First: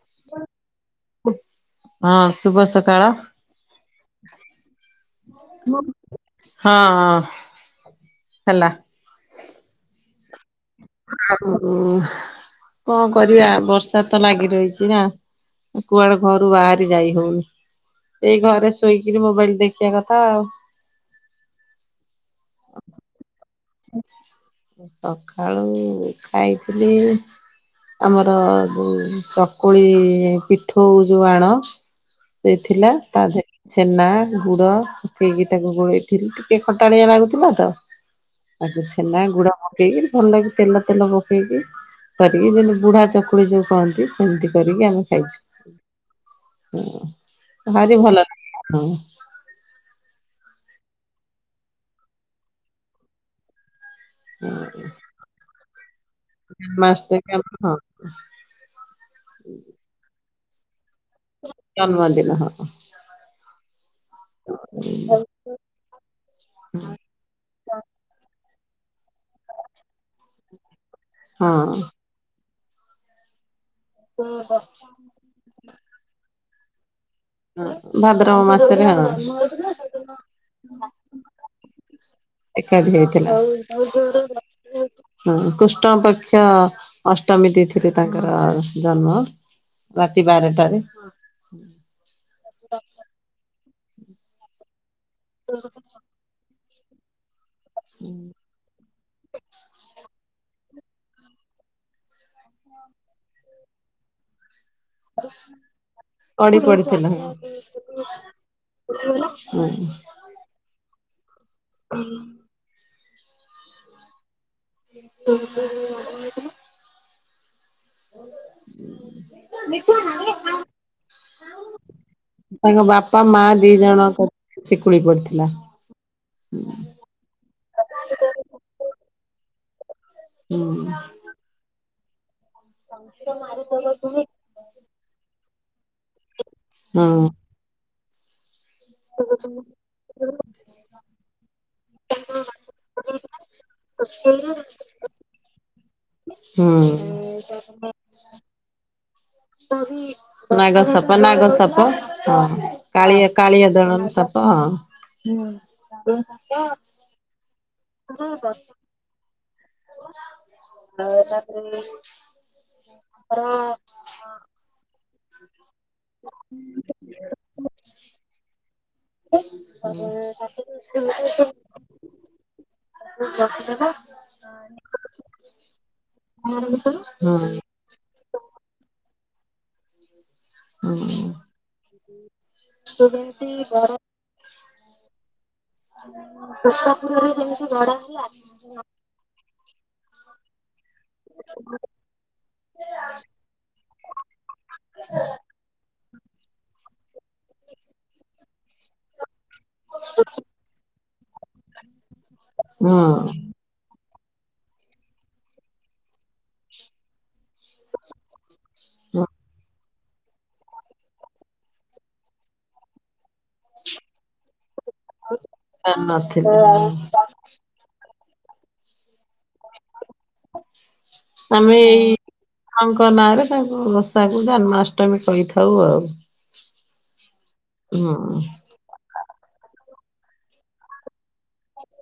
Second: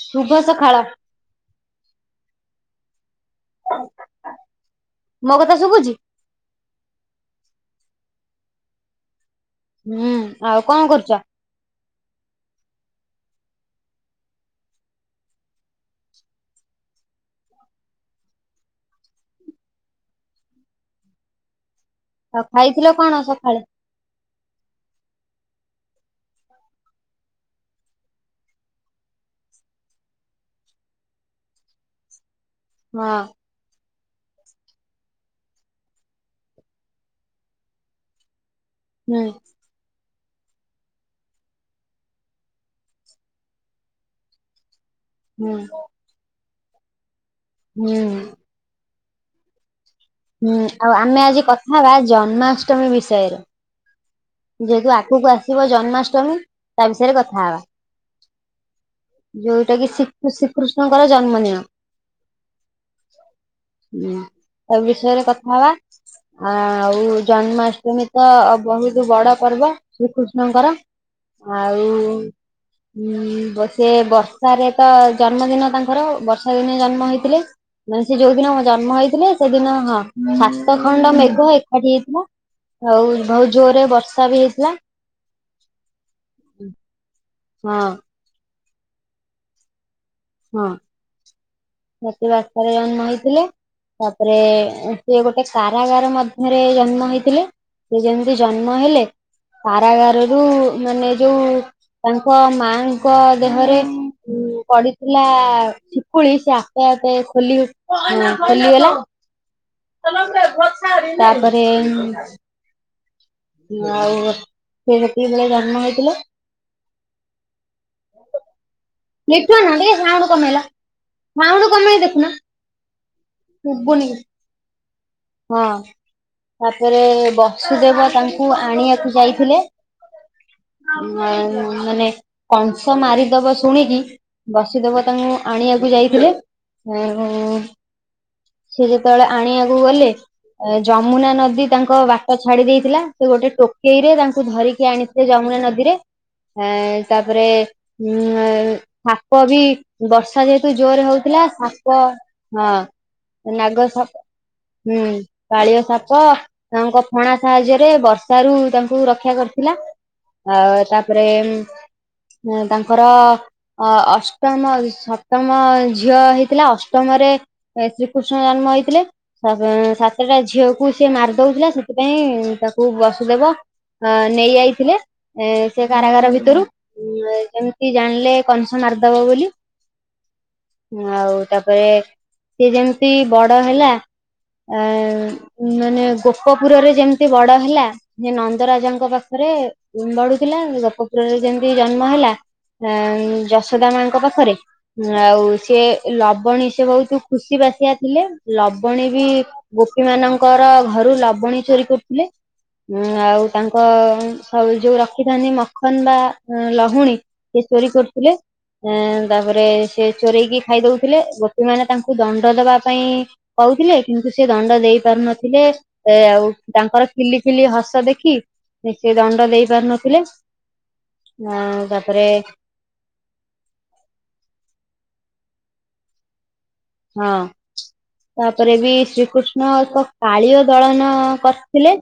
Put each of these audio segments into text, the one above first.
ଶୁବ ସଖାଳ। ହଁ ଶୁବ ସକାଳ। ମୋ କତା ଶୁବୁଚି? ହଁ ହାଲା। ହୁଁ ଆଉ କଁ କରୁଚ। ଉ କଁ କରିବି ଆ ବର୍ଷା ତ ଲାଗି ରହିଚି ଆଉ। କୁଆଡ଼େ ଘରୁ ବାଆରି ଯାଇ ହଉନି। ଏଇ ଘରେ ଶୋଇକିରି ମୋବାଇଲ୍ ଦେଖିଆ କଥା ଆଉ। ଆଉ ଖାଇଥିଲ କଣ ସଖାଳେ? ସକାଳୁ ଖାଇଥିଲି ଆମର ଯୋଉ ଚକୁଳି ପିଠଉ ଯଉ ଆଣ। ସେ ଥିଲା ହଁ ତାଧେ ଛେନା ଗୁର ପକେଇକି ତାକୁ ଗୋଳେଇଥିଲି ଟିକେ ଖଟାଳିଆ ଲାଗୁଥିଲା ତ ଆଗେ ହୁଁ ଛେନା ଗୁଡ଼ ମଗେଇକିରି ଭଲ୍ ଲାଗି ତେଲ ତେଲ ପକେଇକି। କରିକି ଯେନ୍ତି ବୁଢ଼ା ଚକୁଳି ଯୋଉ କହନ୍ତି ସେନ୍ତି କରିକି ଆମେ ହୁଁ ହେଇଚି ଉଁ ଭାରି ହୁଁ ଭଲ ଲାଗେ ଉଁ। ହୁଁ ଆଉ ଆମେ ଆଜି କଥାହବା ଜନ୍ମାଷ୍ଟମୀ ବିଷୟରେ। ଯେଏତୁ ଆଗକୁ ଆସିବ ଜନ୍ମାଷ୍ଟମୀ ତା ବିଷୟରେ କଥା ହେବା। ହଁ ଯୋଉଟା କି ଶିକୁ ଶ୍ରୀକୃଷ୍ଣଙ୍କର ଜନ୍ମ ଦିନ। ଜନ୍ମଦିନ ହଁ ଉଁ ତା ବିଷୟରେ କତ୍ ହଁ ବା ଆ ଆଉ ଜନ୍ମାଷ୍ଟମୀ ତ ବହୁତ୍ ବଡ଼ ପର୍ବ ଶ୍ରୀକୃ କୃଷ୍ଣଙ୍କର ହଁ। ଆଉ ଉଁ ସେ ବର୍ଷାରେ ତ ଜନ୍ମଦିନ ତାଙ୍କର ବର୍ଷାଦିନେ ଜନ୍ମ ହେଇଥିଲେ। ମାନେ ସେ ଯୋଉ ଭାଦ୍ରବ ଦିନ ମାସରେ ଜନ୍ମ ହଁ। ହେଇଥିଲେ ସେ ଦିନ ହଁ ଶାତ ଖଣ୍ଡ ମେଘ ଏକାଠି ହେଇଥିଲା। ଏକାଠି ଆଉ ହେଇଥିଲା ବହୁତ ଜୋରରେ ବର୍ଷା ବି ହେଇଥିଲା ହଁ କୁଷ୍ଟ ପକ୍ଷ ଅଷ୍ଟମୀ ହଁ ତିଥିରେ ତାଙ୍କର ଜନ୍ମ ରାତି ହଁ ବାରଟାରେ। ରାତି ବାରଟା ଜନ୍ମ ହେଇଥିଲେ ତାପରେ ସିଏ ଗୋଟେ କାରାଗାର ମଧ୍ ରେ ଜନ୍ମ ହେଇଥିଲେ ସେ ଯେମିନ୍ତି ଜନ୍ମ ହେଲେ କାରାଗାରରୁ ମାନେ ଯୋଉ ତାଙ୍କ ମାଁଙ୍କ ଦେହରେ ପଡ଼ି ଥିଲା ଶିକୁଳି ସେ ପଡି ଆପେ ପଡିଥିଲା। ଆପେ ଖୋଲି ଖୋଲିଗଲା। ଅ ହେଁ। [inaudible] ତାପରେ ହୁଁ ଆଉ ସେ ଯେତିକି ବେଳେ ଜନ୍ମ ହେଇଥିଲେ [inaudible] ଲିଟୁଅନା ଟିକେ ସାଉଟୁ କମେଇଲ। ତାଙ୍କ ବାପା ମା [inaudible] ଦି ଜଣଙ୍କ ଶିକୁଳି ପଡିଥିଲା। ହଁ। ତାପରେ ବସୁଦେବ ତାଙ୍କୁ ଆଣିଆକୁ ଯାଇଥିଲେ। ହୁଁ ଉଁ ଏ ମାନେ କଂସ ମାରିଦବ ବସୁଦେେବ ତାଉଁ ଆଣିଆକୁ ଯାଇଥିଲେ ଉଁ ସିଏ ଯେତେବେଳେ ଆଣିଆକୁ ଗଲେ ଏ ଯମୁନା ନଦୀ ତାଙ୍କ ବାଟ ଛାଡ଼ିଦେଇଥିଲା ସେ ଗୋଟେ ଟୋକେଇରେ ତାଙ୍କୁ ଧରିକି ଆଣି ସେ ଯମୁନା ନଦୀରେ ହୁଁ। ଏଁ ତାପରେ ଉଁ ଏ ଥାପ ବି ବର୍ଷା ଯେହେତୁ ନାଗ ଜୋର୍ ରେ ସାପ ନାଗ ହଉଥିଲା ସାପ ହଁ କାଳିଆ ହଁ କାଳିଆ ନାଗ ଦଳନ ସାପ ହଁ। ହୁଁ କାଳିଅ ସାପ ତାଙ୍କ ଫଣା ସାହାଯ୍ୟରେ ବର୍ଷା ରୁ ତାଙ୍କୁ ରକ୍ଷା କରି ଥିଲା ଆ ତାପରେ ଏ ତାଙ୍କ ଟ ଅ ଅଷ୍ଟମ ସପ୍ତମ ଝିଅ ହେଇଥିଲା ଅଷ୍ଟମରେ ଏ ତ୍ରୀକୃଷ୍ଣ ଜନ୍ମ ହେଇଥିଲେ। ତପେଁ ସାତଟା ଝିଅକୁ ସିଏ ମାର୍ ଦଉଥିଲା ସେଥିପାଇଁ ତାକୁ ବସୁଦେବ ଅ ନେଇ ଯାଇଥିଲେ ଏ ସେ କାରାଗାର ଭିତରୁମ ହଁ କି ଜାଣିଲେ କଂସ ମାରିଦବ ବୋଲି ଆଉ ହଁ ତାପରେ ସେିଏ ଯେମିତି ବଡ ହେଲା ଆ ମାନେ ଗୋପପୁରରେ ଯେମିତି ବଡ ହେଲା ଯେ ନ ରାଜାଙ୍କ ପାଖରେ ବଢୁଥିଲା ଗୋପୁରରେ ଯେମିତି ଜନ୍ମ ହେଲା ଯଶୋଦା ମାଙ୍କ ପାଖରେ ଁ ଆଉ ସେି ଲବଣୀ ସେ ବହୁତ ଖୁସି ବାସଆ ଥିଲେ ଲବଣୀ ବି ଗୋପୀ ମାନଙ୍କର ଘରୁ ଲବଣୀ ଚୋରି କରୁଥିଲେ ଉ ଆଉ ତାଙ୍କ ସ ଯୋଉ ରଖିଥାନ୍ତି ମଖନ ବା ଲହୁଣୀ ସେ ଚୋରି କରୁଥିଲେ ଆ ହଁ ତାପରେ ସେ ଚୋରଇକି ଖାଇ ଦଉଥିଲେ ଗୋପୀମାନୋନ ତାଙ୍କୁ ଦଣ୍ଡ ଦେବା ପାଇଁ କହୁଥିଲେ କିନ୍ତୁ ସେ ଦଣ୍ଡ ଦେଇ ପାରୁନଥିଲେ ଏ ଆଉ ନଥିଲେ ତାଙ୍କର ଫିଲି ଫିଲି ହସ ଦେଖି ନି ସେ ଦଣ୍ଡ ଦେଇ ପାରୁନଥିଲେ ଆମେ ଆଉ ତା ଏଇ ତାପରେ ତାଙ୍କ ନାଁ ରେ ତାଙ୍କୁ ବଷାକୁ ଜନ୍ମାଷ୍ଟମୀ କହିଥାଉ ଆଉ ହଁ ହୁଁ। ତାପରେ ବି ଶ୍ରୀକୃଷ୍ଣ ତ କାଳିଅ ଦଳନ କରି ଥିଲେ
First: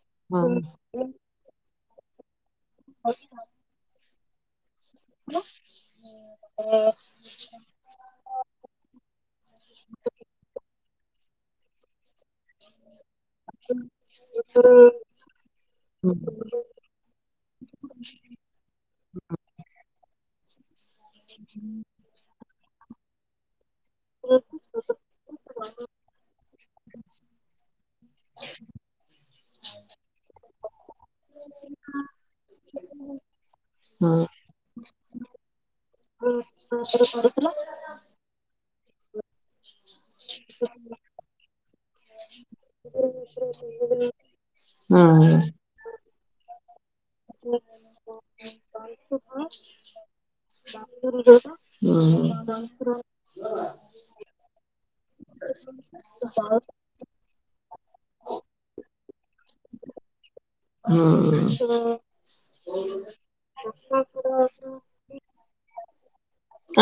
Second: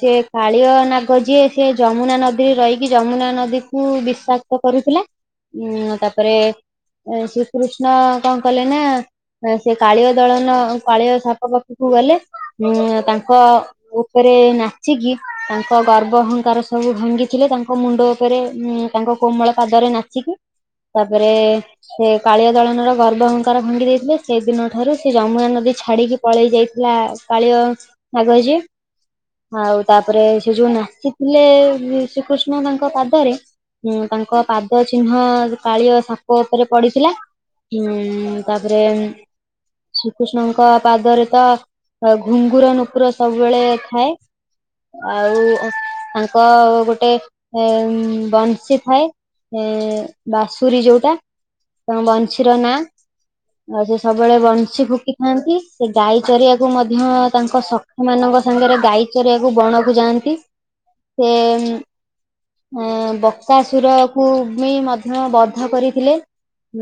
ସେି ହଁ କାଳିଅ ନାଗ ଯିଏ ସେ ଯମୁନା ନଦୀ ରେ ରହିକି ଯମୁନା ନଦୀକୁ ବିଶାସ କରୁଥିଲା ଉଁ ତାପରେ ଶ୍ରୀକୃଷ୍ଣ କଣ କଲେ ନା ସେ କାଳିଅ ଦଳନ କାଳିଆ ସାପ ପାଖକୁ ଗଲେ ଉଁ ତାଙ୍କ ଉପରେ ନାଚିକି ତାଙ୍କ ହଁ ଗର୍ବ ଅହଙ୍କାର ସବୁ ଭାଙ୍ଗିଥିଲେ ତାଙ୍କ ମୁଣ୍ଡ ଉପରେ ଉ ତାଙ୍କ କୋମଳ ପାଦରେ ନାଚିକି ତାପରେ ସେ କାଳିଆ ଦଳନର ଗର୍ବ ହଙ୍କାର ଭାଙ୍ଗି ଦେଇ ସେ ଦିନ ଠାରୁ ସେ ଯମୁନା ନଦୀ ଛାଡିକି ପଳେଇ ଯାଇଥିଲା କାଳିଅ ନା କହିଛି ଆଉ ତାପରେ ସେ ଯୋଉ ନାଚିଥିଲେ ଶ୍ରୀକୃଷ୍ଣ ତାଙ୍କ ପାଦରେ ଉଁ ତାଙ୍କ ପାଦ ଚିହ୍ନ କାଳିଆ ସାପ ଉପରେ ପଡିଥିଲା ହଁ ତାପରେ ଶ୍ରୀକୃଷ୍ଣଙ୍କ ପାଦରେ ତ ଘୁଙ୍ଗୁର ନୁପୁର ସବୁବେଳେ ଥାଏ ହଁ ଆଉ ଙ୍କ ଗୋଟେ ବଂଶୀ ଥାଏ ବାସୁରୀ ଯୋଉଟା ତମ ବଂଶୀର ନାଁ ଆଉ ସେ ସବୁବେଳେ ବଂଶୀ ଫୁକିଥାନ୍ତି ସେ ଗାଈ ଚରିବାକୁ ମଧ୍ୟ ତାଙ୍କ ସେମାନଙ୍କ ସାଙ୍ଗରେ ଗାଈ ଚରିଆକୁ ବଣକୁ ଯାଆନ୍ତି ସେ ହଁ। ହୁଁ। ଏ ବକ୍ାସୁର କ ବି ମଧ୍ୟ ବଧ କରିଥିଲେ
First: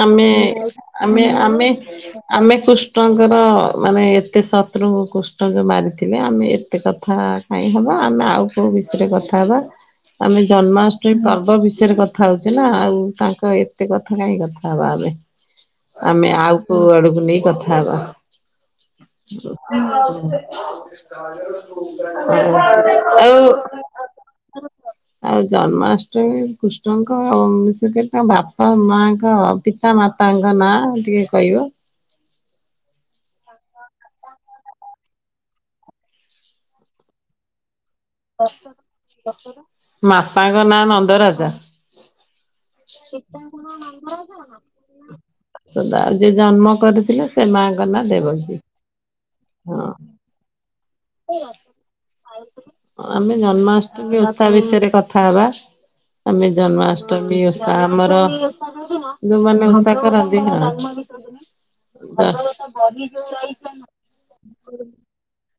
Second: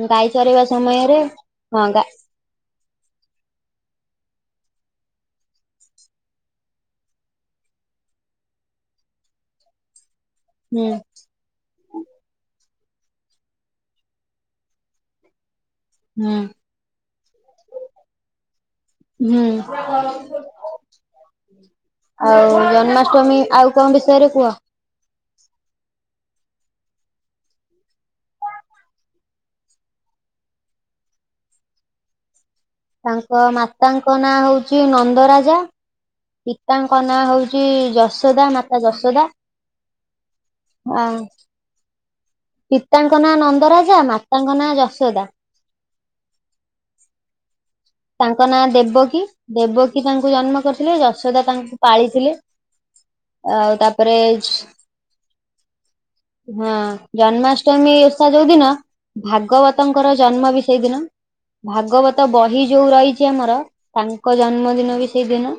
ଆମେ ଗାଈ ଚରେଇବା ସମୟରେ ଆମେ ଆମେ ହଁ ଗା ଆମେ କୃଷ୍ଣଙ୍କର ମାନେ ଏତେ ଶତ୍ରୁ କୃଷ୍ଣ ଯେୋଉଁ ମାରିଥିଲେ ଆମେ ଏତେ କଥା କାଇଁ ହବା ଆମେ ଆଉ କୋଉ ବିଷୟରେ କଥା ହବା ଆମେ ହୁଁ ଜନ୍ମାଷ୍ଟମୀ ପର୍ବ ବିଷୟରେ କଥା ହଉଚେ ନା ଆଉ ତାଙ୍କ ଏତେ କଥା କାହିଁ କଥା ହବା ଆମେ ହୁଁ ଆଉ କଉ ଆଡକୁ ନେଇ କଥା ହବା ହୁଁ। ଆଉ ଜନ୍ମାଷ୍ଟମୀ ଆଉ କଣ ବିଷୟରେ କୁହ ଆଉ ଜନ୍ମାଷ୍ଟମୀ କୃଷ୍ଣଙ୍କ ଆଷ ତାଙ୍କ ବାପା ମାଙ୍କ ପିତା ମାତାଙ୍କ ନାଁ ଟିକେ କହିବ ତାଙ୍କ ମାତାଙ୍କ ନାଁ ହଉଛି ନନ୍ଦରାଜା ପିତାଙ୍କ ନାଁ ହଉଛି ଯଶ ଯଶୋଦା ମାତା ଯଶୋଦା ମାପାଙ୍କ ନାଁ ହ ନନ୍ଦରାଜା। ପିତାଙ୍କ ନାଁ ନନ୍ଦରାଜା ମାତାଙ୍କ ନାଁ ଯଶୋଦା ସଦା ଯି ଜନ୍ମ କରିଥିଲେ ସେ ମା ଗଲା ତାଙ୍କ ନାଁ ଦେବକୀ ଦେବକୀ ତାଙ୍କୁ ଜନ୍ମ କରିଥିଲେ ଯଶୋଦା ତାଙ୍କୁ ପାଳିଥିଲେ ଆମେ ଆଉ ତାପରେ ଜନ୍ମାଷ୍ଟମୀ ଓଷା ବିଷୟରେ କଥା ହବା। ଆମେ ହଁ ଜନ୍ମାଷ୍ଟମୀ ଓଷା ଜନ୍ମାଷ୍ଟମୀ ଆମର ଓଷା ଯୋଉ ଦିନ ଯୋଉମାନେ ଓଷା ଭାଗବତଙ୍କର କରନ୍ତି ଜନ୍ମ ବି ହଁ। ସେଇଦିନ ଭାଗବତ ବହି ଯୋଉ ରହିଛି ଆମର ତାଙ୍କ ଜନ୍ମଦିନ ବି ସେଇଦିନ।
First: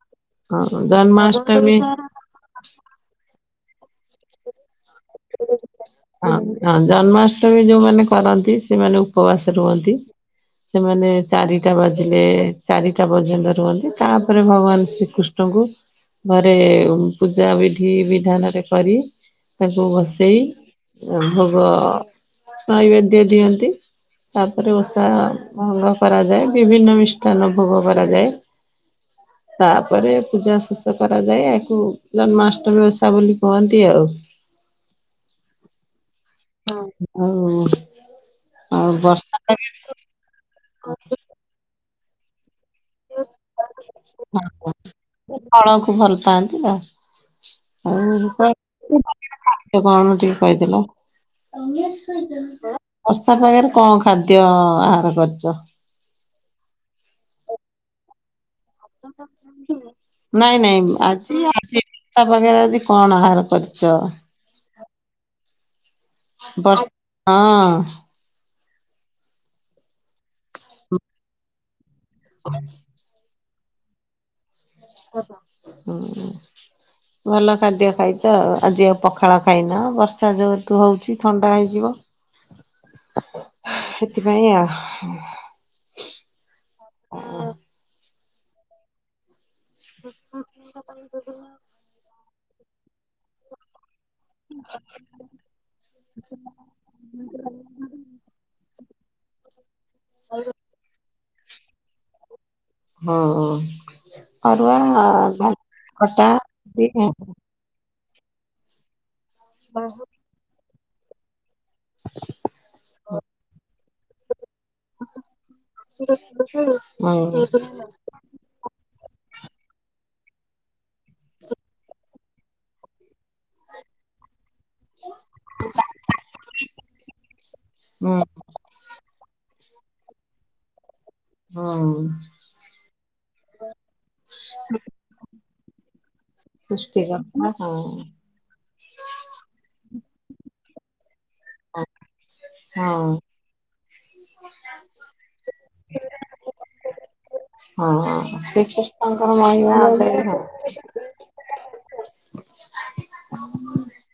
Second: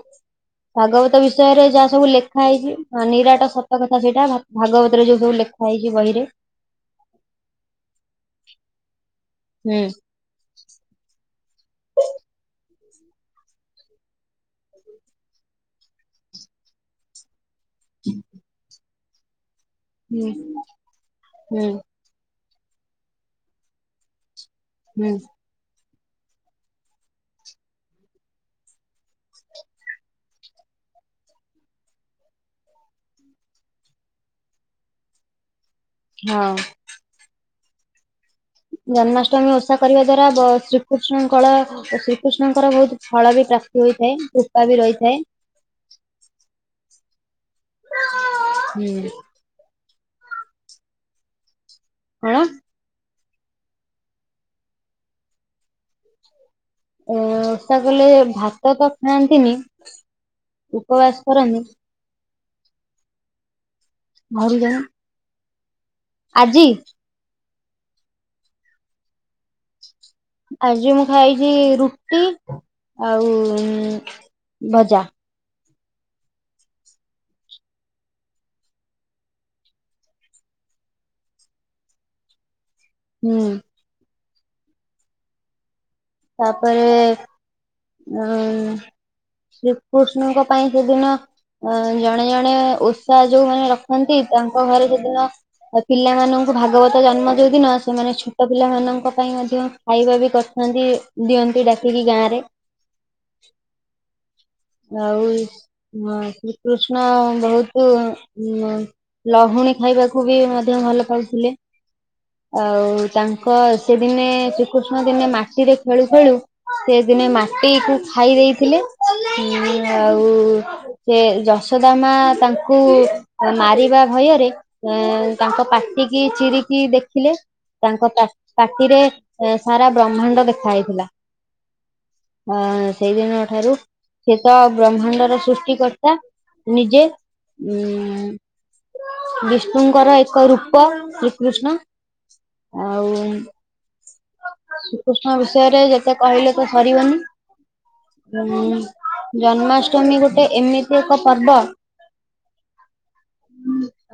ଭାଗବତ ବିଷୟରେ ଜନ୍ମାଷ୍ଟମୀ ଯାହା ସବୁ ଲେଖା ହେଇଛି। ହଁ ନିରାଟ ସତ କଥା ସେଇଟା ଭା ଭାଗବତରେ ଯୋଉସବୁ ଲେଖା ହେଇଛି ବହିରେ। ହଁ ହଁ ଜନ୍ମାଷ୍ଟମୀ ଯୋଉମାନେ କରନ୍ତି ସେମାନେ ଉପବାସ ହୁଁ ରୁହନ୍ତି। ସେମାନେ ଚାରିଟା ବାଜିଲେ ଚାରିଟା ପର୍ଯ୍ୟନ୍ତ ରୁହନ୍ତି ତାପରେ ଭଗବାନ ଶ୍ରୀକୃଷ୍ଣ [unintelligible] ଙ୍କୁ ଘରେ ପୂଜା ବିଧି ବିଧାନରେ କରି। କୁ ହୁଁ ବସେଇ ଭୋଗ ହୁଁ ନୈବେଦ୍ୟ ଦିଅନ୍ତି। ତାପରେ ଓଷା ହୁଁ ଭଙ୍ଗ କରାଯାଏ ବିଭିନ୍ନ ମିଷ୍ଟାନ ଭୋଗ କରାଯାଏ। ତାପରେ ପୂଜା ଶେଷ କରାଯାଏ ୟାକୁ ଜନ୍ମାଷ୍ଟମୀ ଓଷା ବୋଲି କୁହନ୍ତି ଆଉ। ହଁ। ହଉ ଆଉ ଆଉ ବର୍ଷା ଜନ୍ମାଷ୍ଟମୀ ଓଷା କରିବା ଦ୍ଵାରା ବ ଶ୍ରୀକୃଷ୍ଣଙ୍କଳ ଶ୍ରୀକୃଷ୍ଣଙ୍କର ବହୁତ ଫଳ ବି ପ୍ରା ହୋଇଥାଏ କୃପା ବି ରହିଥାଏ। ଫଳକୁ ଭଲ ପାଆନ୍ତି ଆଉ ଆଉ ହୁଁ ସେ କଣ ଟିକେ କହିଦେଲ। କଣ ବର୍ଷା ପାାଗରେ କଣ ଖାଦ୍ୟ ଆହାର କରିଚ? ଅଁ ଓଷା କଲେ ଭା [unintelligible] ନାଇଁ ନାଇଁ ଉପବାସ ଆଜି କରନ୍ତି ଆଜି। ତା ପାଖରେ ଆଜି କଣ ଆହାର କରିଚ? ଘରକୁ ଯାଉନୁ। ବର୍ଷ ହଁ। ଆଜି ମୁଁ ଖାଇଛି ରୁଟି ଆଉ ଭଜା। [unintelligible] ହୁଁ। ଭଲ ଖାଦ୍ୟ ଖାଇଚ ଆଉ ଆଜି ଆଉ ପଖାଳ ଖାଇନ ବର୍ଷା ଯହେତୁ ହଉଛି ଥଣ୍ଡା ହେଇଯିବ। ହୁଁ। ସେଥିପାଇଁ ଆ। ତାପରେ ଉଁ ଶ୍ରୀକୃଷ୍ଣଙ୍କ ପାଇଁ ସେଦିନ ଅ ଜଣେ ଜଣେ ଉ ସା ଯୋଉମାନେ ରଖନ୍ତି ତାଙ୍କ ଘରେ ସେ ଦିନ ପିଲାମାନଙ୍କୁ ଭାଗବତ ଜନ୍ମ ଯୋଉଦିନ ସେମାନେ ଛୋଟ ପିଲାମାନଙ୍କ ପାଇଁ ମଧ୍ୟ ଖାଇବା ବି କରିଥାନ୍ତି ଦିଅନ୍ତି ଡାକିକି ଗାଁ ରେ। ହଁ ହଁ। ଅରୁଆ ଆଉ ଭା ସଉଁ ଖଟା ରୁଟି ଶ୍ରୀକୃଷ୍ଣ ବହୁତୁ ହୁଁ ଲହୁଣୀ ଖାଇବାକୁ ବି ମଧ୍ୟ ଭଲ ପାଉଥିଲେ। ଆଉ ତାଙ୍କ ସେଦିନେ ଶ୍ରୀକୃଷ୍ଣ ଦିନେ ମାଟିରେ ଖେଳୁ ଖେଳୁ ସେ ଆଉ ଦିନେ ହୁଁ। ମାଟିକୁ ଖାଇ ଦେଇଥିଲେ ଉଁ ଆଉ ସେ ଯଶୋଦା ମାଆ ତାଙ୍କୁ ମାରିବା ଭୟରେ ଅଁ ତାଙ୍କ ପାଟି କିି ଚିରିକି ଦେଖିଲେ ତାଙ୍କ ହୁଁ ପା ପାଟିରେ ସାରା ବ୍ରହ୍ମାଣ୍ଡ ଦେଖା ହେଇଥିଲା। ହଁ। ଆଁ ସେଇଦିନ ଠାରୁ ସେ ତ ବ୍ରହ୍ମାଣ୍ଡର ସୃଷ୍ଟିିକର୍ତ୍ତା ନିଜେ, ପୁଷ୍ଟିକର ହଁ। ଉଁ ବିଷ୍ଣୁଙ୍କର ଏକ ରୂପ। କୃଷ୍ଣ ହଁ ଆଉ ଶ୍ରୀକୃଷ୍ଣ ବିଷୟରେ ଯେ ଯେତେ କହିଲେ ତ ସରିବନିଁ, ହଁ ଉଁ ଶ୍ରୀକୃଷ୍ଣଙ୍କର ମହିମା ଜନ୍ମାଷ୍ଟମୀ ଗୋଟେ ଏମିତି ଏକ ପର୍ବ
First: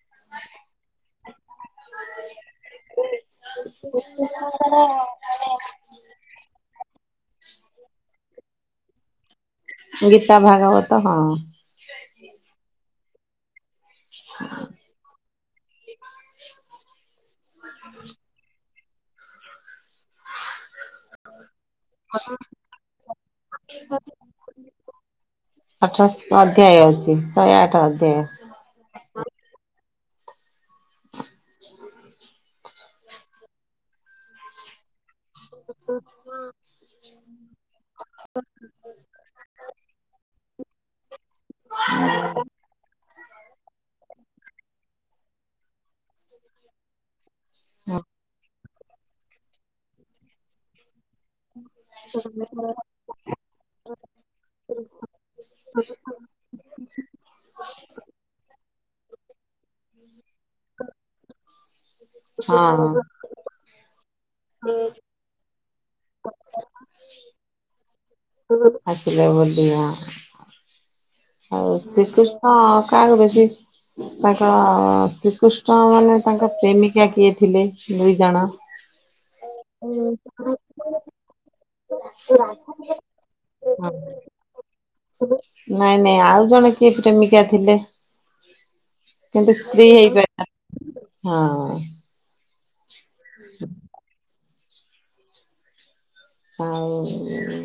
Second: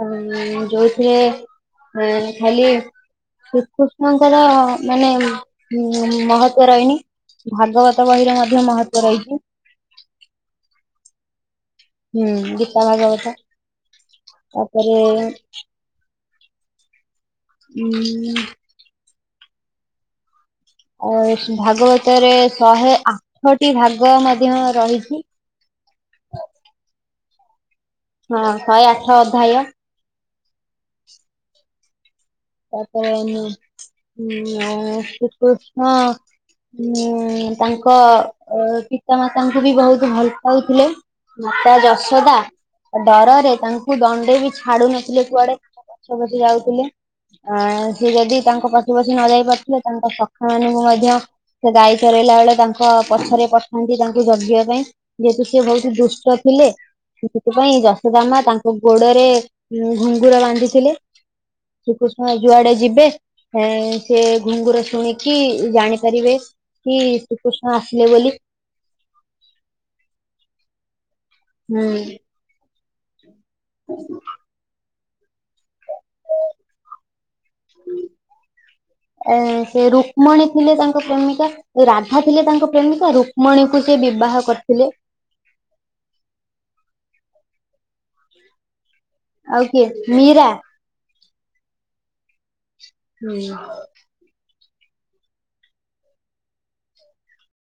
ଉଁ ଯୋଉଥିରେ ଖାଲି ଶ୍ରୀକୃଷ୍ଣଙ୍କର ମାନେ ଉ ମହତ୍ତ୍ଵ ରହିନି ଭାଗବତ ବହିର ମଧ୍ୟ ମହତ୍ଵ ରହିଛି। ଗୀତା ଭାଗବତ ହଁ। ହୁଁ ଗୀତା ଭାଗ ବତ। ତାପରେ ହଁ। ଉଁ ଅ ଭାଗବତରେ ଶହେ ଆଠଟି ଭାଗ ମଧ୍ୟ ରହିଛି। ଅଠର ଅଧ୍ୟାୟ ଅଛି ଶହେ ଆଠ ଅଧ୍ୟାୟ ହଁ ଶହେ ଆଠ ଅଧାୟ ତାପରେଁ ଉଁ ଶ୍ରୀକୃଷ୍ଣ ଉଁ ତାଙ୍କ ପିତାମାତାଙ୍କୁ ବି ବୋହୁତ୍ ଭଲ କହୁଥିଲେ ମା ଯଶୋଦା ଡରରେ ତାଙ୍କୁ ଦଣ୍ଡେ ବି ଛାଡୁ ନଥିଲେ କୁଆଡେ ଗଛପତି ଯାଉଥିଲେ ଆ ସେ ଯଦି ତାଙ୍କ ପଛ ପଛି ନ ଯାଇ ପାରୁଥିଲେ ତାଙ୍କ ସଖା ମାନଙ୍କୁ ମଧ୍ୟ ସେ ଗାଈ ଚରେଇଲା ବେଳେ ତାଙ୍କ ପଛରେ ପଠାନ୍ତି ତାଙ୍କୁ ଜଗିବା ପାଇଁ। ଯେହେତୁ ସେି ବହୁତ ଦୁଷ୍ଟ ଥିଲେ ସେଥିପାଇଁ ଯଶୋଦାମ ତାଙ୍କ ଗୋଡରେ ଘୁଙ୍ଗୁର ବାନ୍ଧିଥିଲେ। ଶ୍ରୀକୃଷ୍ଣ ଯୁଆଡେ ହଁ ଯିବେ ସେ ଘୁଙ୍ଗୁର ଶୁଣିକି କି ଜାଣିପାରିବେ କି ଶ୍ରୀକୃଷ୍ଣ ଆସିଲେ ବୋଲି। ଆସିଲେ ବୋଲି। ହଁ। ଆଉ ହୁଁ ଶ୍ରୀକୃଷ୍ଣ କାହାକୁ ବେଶୀ, ତାଙ୍କ ଶ୍ରୀକୃଷ୍ଣ ତ ମାନେ ତାଙ୍କ ପ୍ରେମିକା କିଏ ଥିଲେ ଦୁଇ ଜଣ? ଏ ସେ ରୁକ୍ମଣୀ ଥିଲେ ତାଙ୍କ ପ୍ରେମିକା। ରାଧା ଥିଲେ ତାଙ୍କ ପ୍ରେମିକା ରୁକ୍ମଣୀକୁ ହଁ ସେ ବିବାହ କରିଥିଲେ। ନାଇଁ ନାଇଁ ଆଉ ଜଣେ କିଏ ପ୍ରେମିକା ଥିଲେ? କିନ୍ତୁ ଆଉ କିଏ ସ୍ତ୍ରୀ ମୀରା ହୋଇପାରିଲାନି, ହଁ। ହୁଁ। ଆଉ